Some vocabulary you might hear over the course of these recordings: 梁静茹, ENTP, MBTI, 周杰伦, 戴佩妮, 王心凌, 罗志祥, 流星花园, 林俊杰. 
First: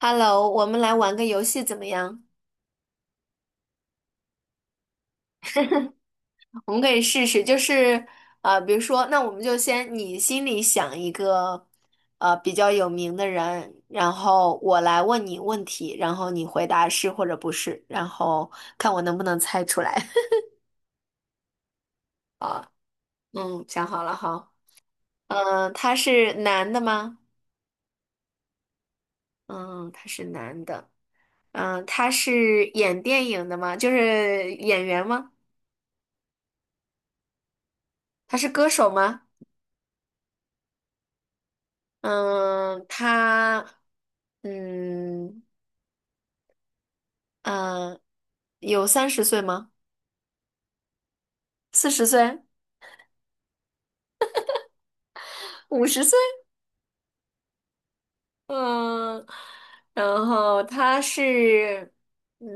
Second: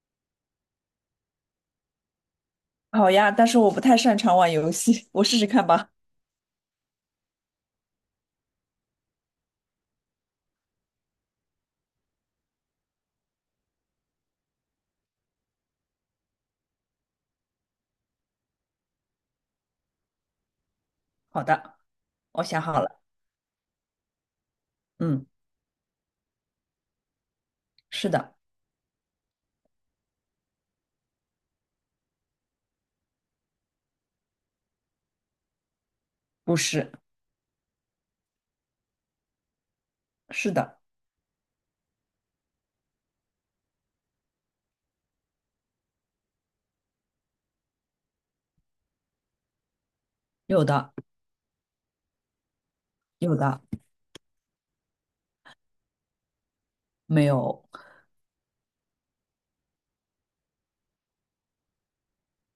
Hello，我们来玩个游戏怎么样？好呀，但是我不太擅长玩游戏，我试试看吧。我们可以试试，就是比如说，那我们就先你心里想一个比较有名的人，然后我来问你问题，然后你回答是或者不是，然后看我能不能猜出来。好的，我想啊，好了。嗯，想好了哈。嗯，嗯，他是男的吗？是的，嗯，他是男的。嗯，他是演电影的吗？就是演员吗？不是，他是歌手吗？是的，嗯，他。嗯嗯，呃，有30岁吗？有的，四十岁？有的，50岁？没有，嗯，然后他是嗯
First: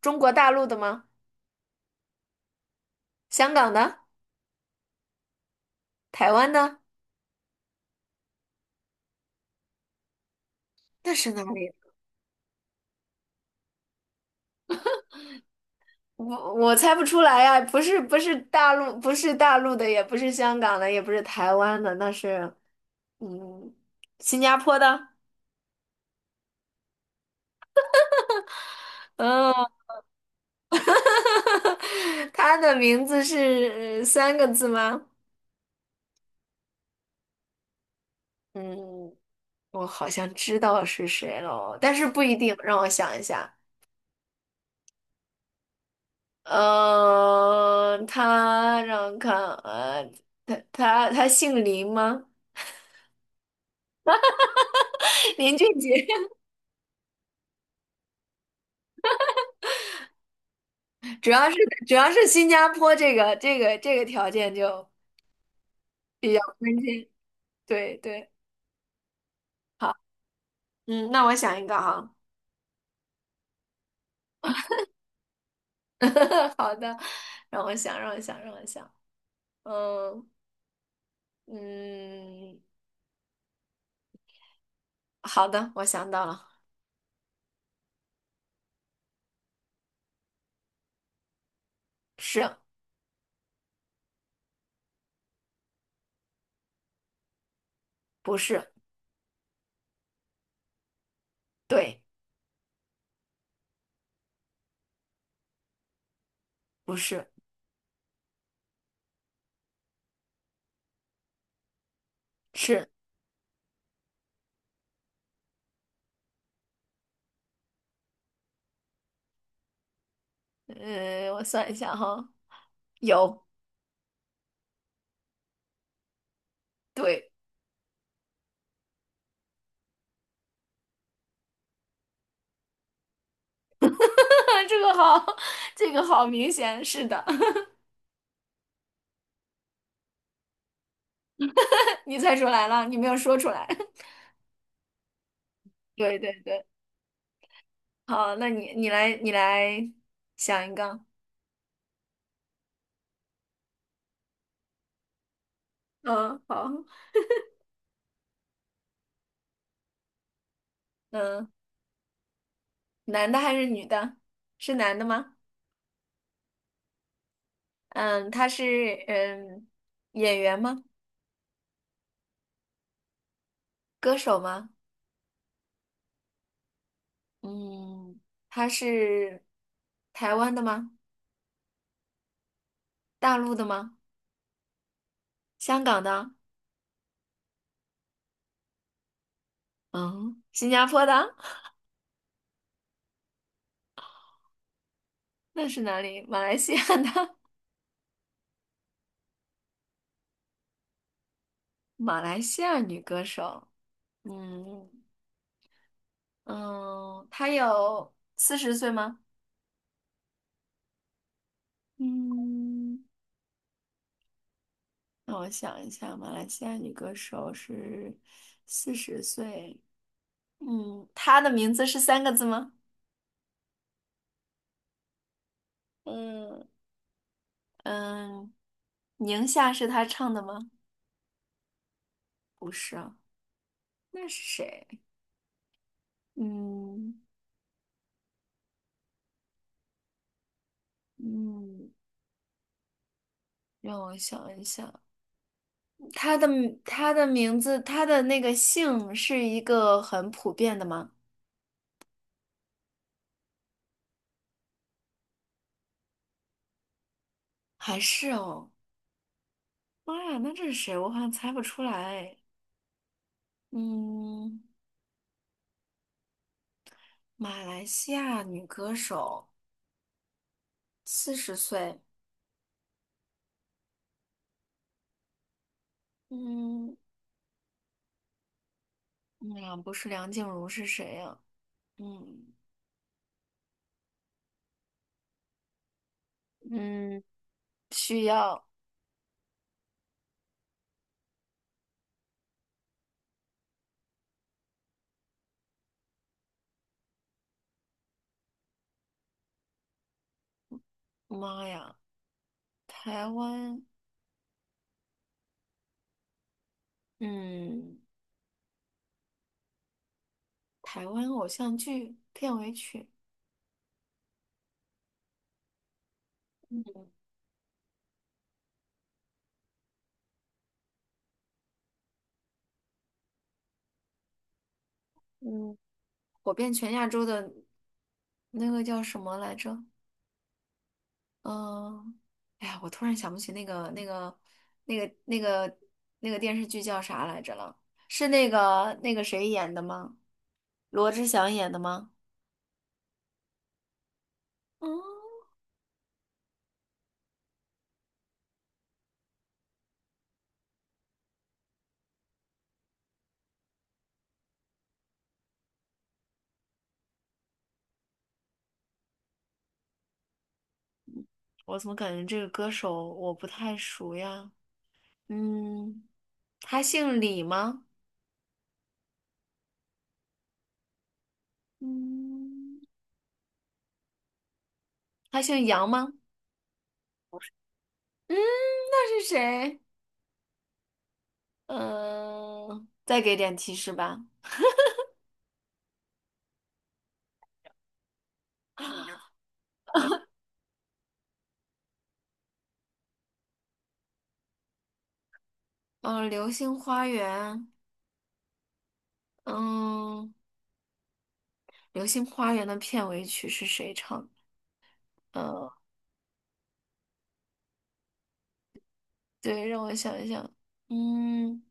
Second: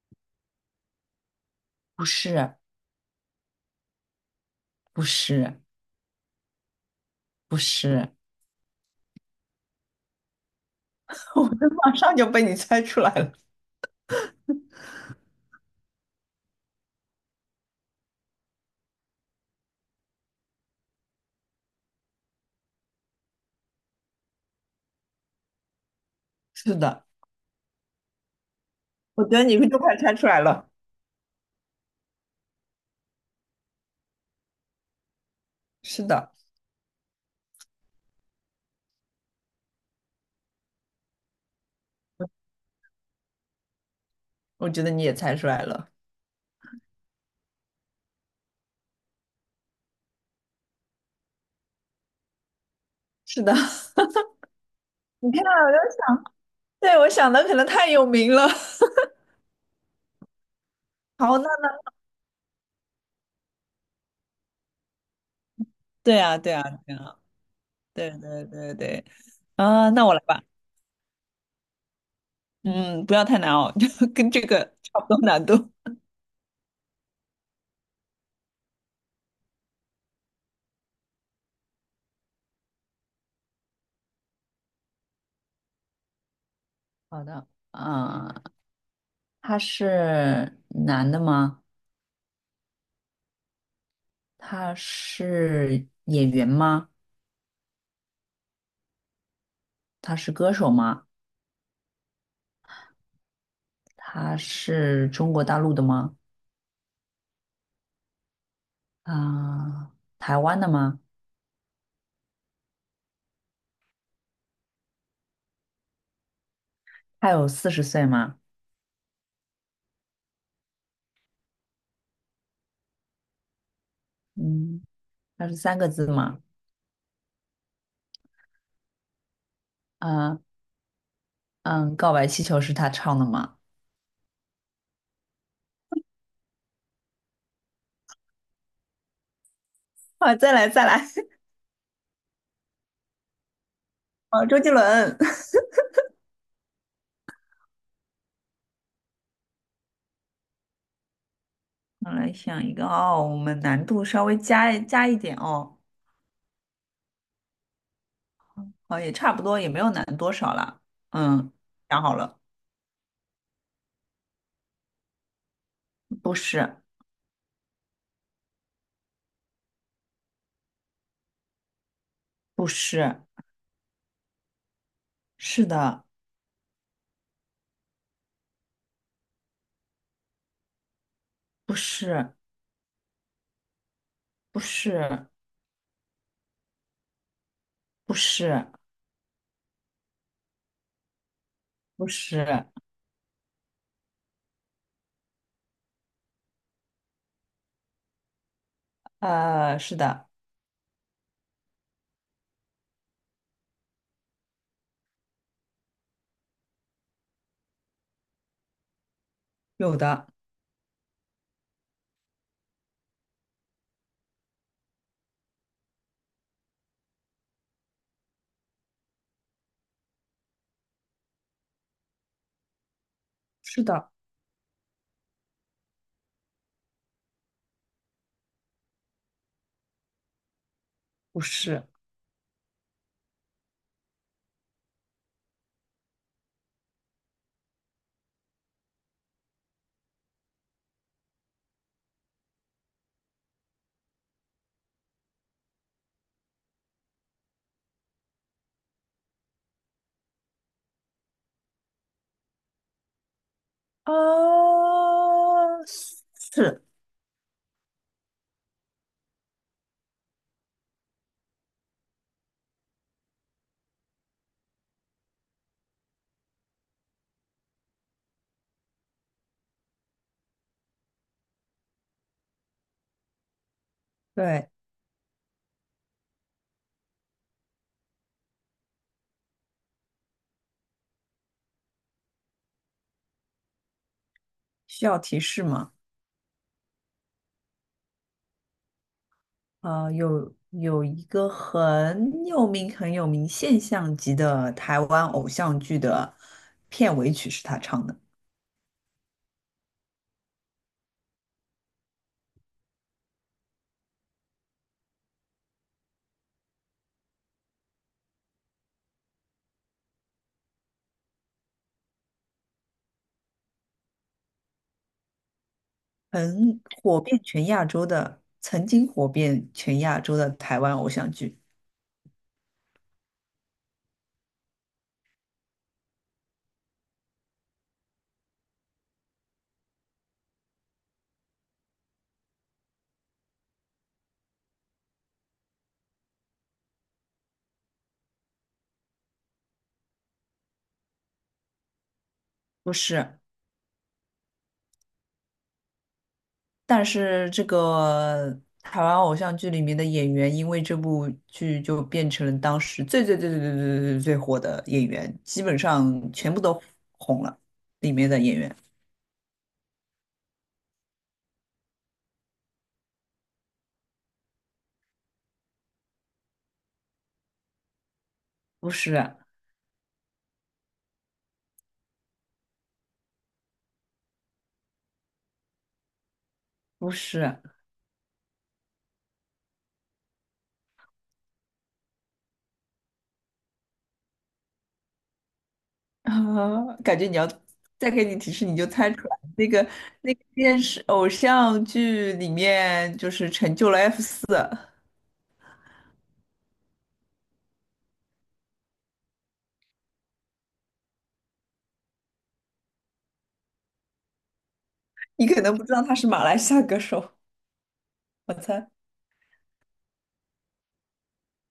中国大陆的吗？不是，香港的？不是，台湾的？不是，那是 哪我这里？马上就被你猜出来了，我猜不出来呀，不是大陆，不是大陆的，也不是香港的，也不是台湾的，那是嗯新加坡的。是的，我觉得嗯，你都快猜出来了，他的名字是3个字吗？是的，嗯。我好像知道是谁了，但是不一定。让我想一下，我觉得你也猜出来了。嗯，他让我看，他姓林吗？是的。你 看，林俊我就杰，想，对，我想的可能太有名了。主好，那要是那，新加坡这个条件就对比啊，较对啊，关对键。啊，对对对，对对对，啊，那我来吧。嗯，那我想一个哈，嗯，不要太难哦，就跟这个差不多难度。好的，让我想，让我想，让我想，嗯嗯，好的，我想到了，好的，嗯，他是男的吗？是他是演员吗？不是？他是歌手吗？对，他是中国大陆的吗？不是。啊、台湾的吗？是。他有四十岁吗？我算一下哈，有，嗯，他是三个字吗？对，啊、嗯，告白气球是他唱的吗？这个好，这个好明显，是的，啊，再来再来，你猜出来了，你没有说出来。啊，周杰伦。对对对，好，那你来想一个，我来想一个哦，我们难度稍微加一点哦。嗯，好，哦，也差不多，也没有难多少了。嗯，嗯，想好了，男的还是女的？是男的吗？不是，嗯，他是嗯演员吗？不是，歌手吗？是的，嗯，他是台湾的吗？不是，大陆的吗？不是，香港的？不是，嗯，新加坡的？不是，那是哪里？马来西亚的？是的，马来西亚女歌手，嗯嗯，她有四十岁吗？有的，嗯，让我想一下，马来西亚女歌手是四十岁，嗯，她的名字是三个字吗？是的，嗯嗯，宁夏是她唱的吗？不是，不是啊，那是谁？嗯嗯，让我想一想，她的她的名字，她的那个姓是一个很普遍的吗？呃，是，还是哦。妈呀，那这是谁？我好像猜不出来。嗯，马来西亚女歌手，四十岁。对，嗯，那不是梁静茹是谁呀。嗯需要提示吗？嗯，需要。有一个很有名、很有名现象级的台湾偶像剧的片尾曲是他唱的。妈呀，台湾，嗯，台湾偶像剧片尾曲，很火遍全亚洲的，曾经火遍全亚洲的台湾偶像剧，嗯，火遍全亚洲的那个叫什么来着？嗯，哎呀，我突然想不起那个那个那个电视剧叫啥来着了？是那个谁演的吗？罗志祥演的吗？不是，嗯，但是这个台湾偶像剧里面的演员，因为这部剧就变成了当时最最最最最最最最火的演员，基本上全部都红了。里面的演员我怎么感觉这个歌手我不太熟呀？嗯，他姓李吗？不是，嗯他姓杨吗？不是，嗯，那是谁？嗯，再给点提示吧。啊，感觉你要再给你提示，你就猜出来那个电视偶像剧里面就是成就了 F 嗯，《流星花园》。嗯，《流星花园》的片尾曲是谁唱的？你可呃，能不知道他是马来西亚歌手，我猜。对，让我想一想，嗯，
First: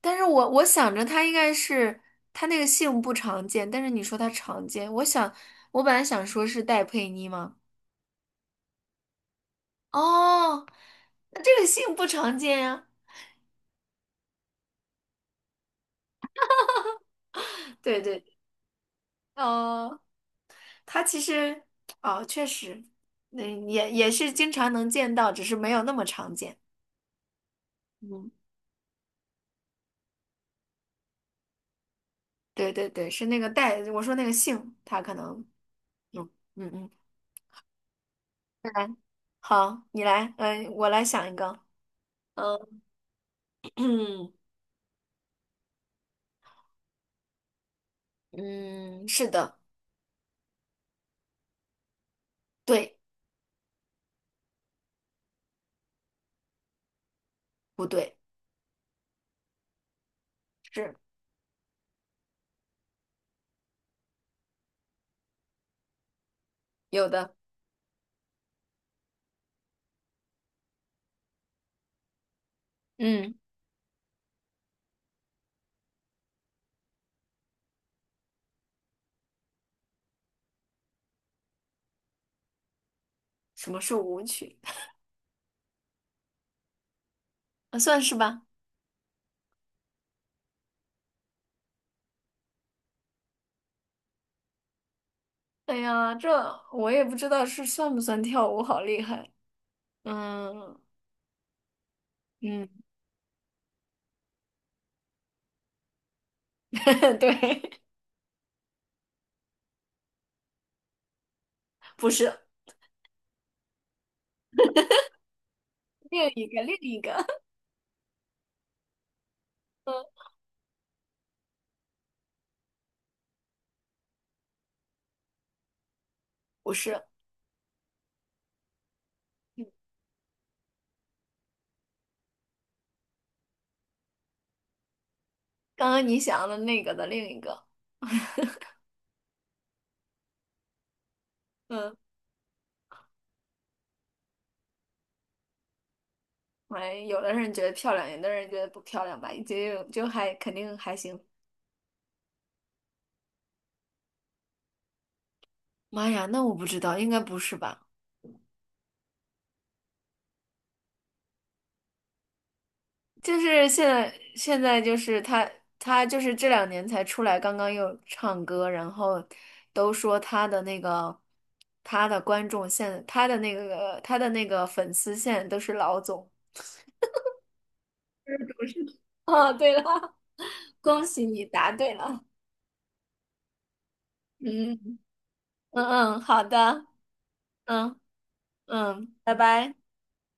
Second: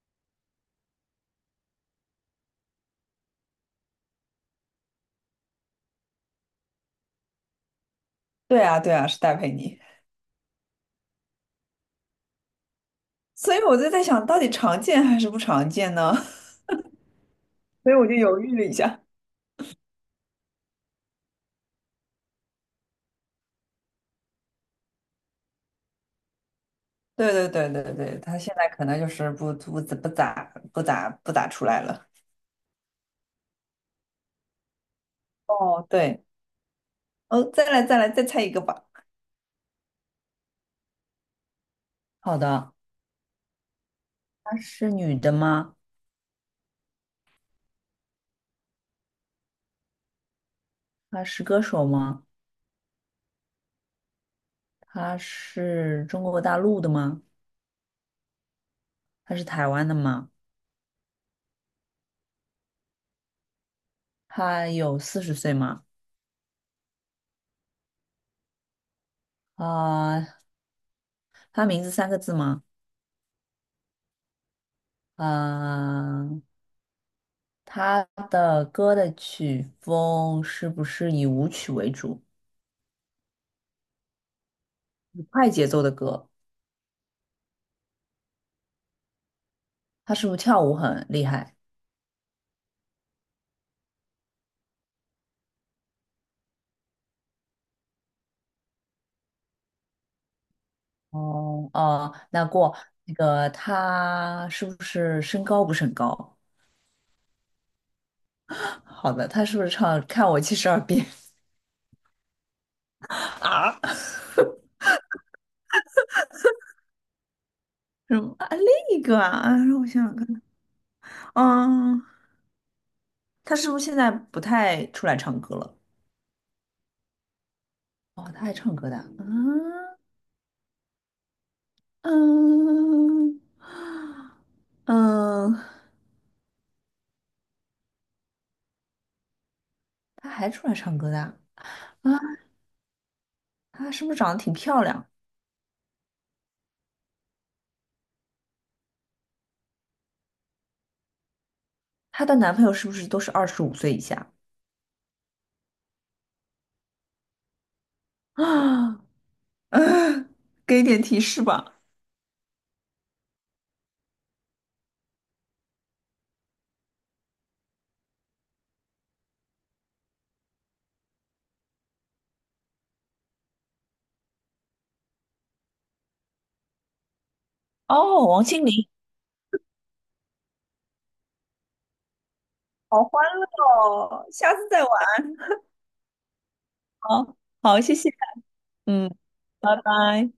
但是我想着他应该是他那个姓不常见，但是你说他常见，我想我本来想说是戴佩妮吗？对啊，对啊，是戴佩妮。哦，那这个姓不常见呀。所以我就在想，到底常见还是不常见呢？所以对我就对，犹豫了一下。呃，他其实哦，确实，那也是经常能见到，只是没有那么常见。对对对对对，嗯，他现在可能就是不咋出来了。对对对，是那个戴，我说那个姓，他可能。哦，对，嗯嗯嗯。哦，再来再来再猜一个来，吧。好，你来，嗯，我来想一个，好的，嗯，她是女的吗？嗯，是的，她是歌手吗？对，她是中国大陆的吗？不对，她是台湾的吗？是她有四十岁吗？有的，啊、她名字三个字吗？嗯，啊、他的歌的曲风是不是以舞曲为主，什么是舞曲？以快节奏的歌？啊算是吧。他是不是跳舞很厉害？哎呀，这我也不知道是算不算跳舞，好厉害。嗯哦哦，嗯，那个他是不是身高不是很高？对，好的，他是不是唱《看我七十二变》不是啊？另一个，另一个，什么那个啊？让我 嗯，想想看，嗯，他是不是现在不太出来唱歌了？不是哦，他还唱歌的啊，嗯嗯嗯，刚刚你想的那个的另一个，他还出来唱歌的啊？嗯，她是不是长得挺漂亮？哎，有的人觉得漂亮，有的人觉得不漂亮吧，就还肯定还行。她的男朋友是不是都是25岁以下？妈呀，那我不知道，应该不是吧？啊，给点提示吧。就是现在，现在就是他，他就是这2年才出来，刚刚又唱歌，然后都说他的那个，他的观众现，他的那个，他的那个粉丝现在都是老总。哦，王 心不是凌。哦，对了，恭喜你答对了。好欢乐哦，下次嗯再玩。嗯嗯，好的，哦。好，谢嗯谢。嗯，嗯，拜拜。拜拜。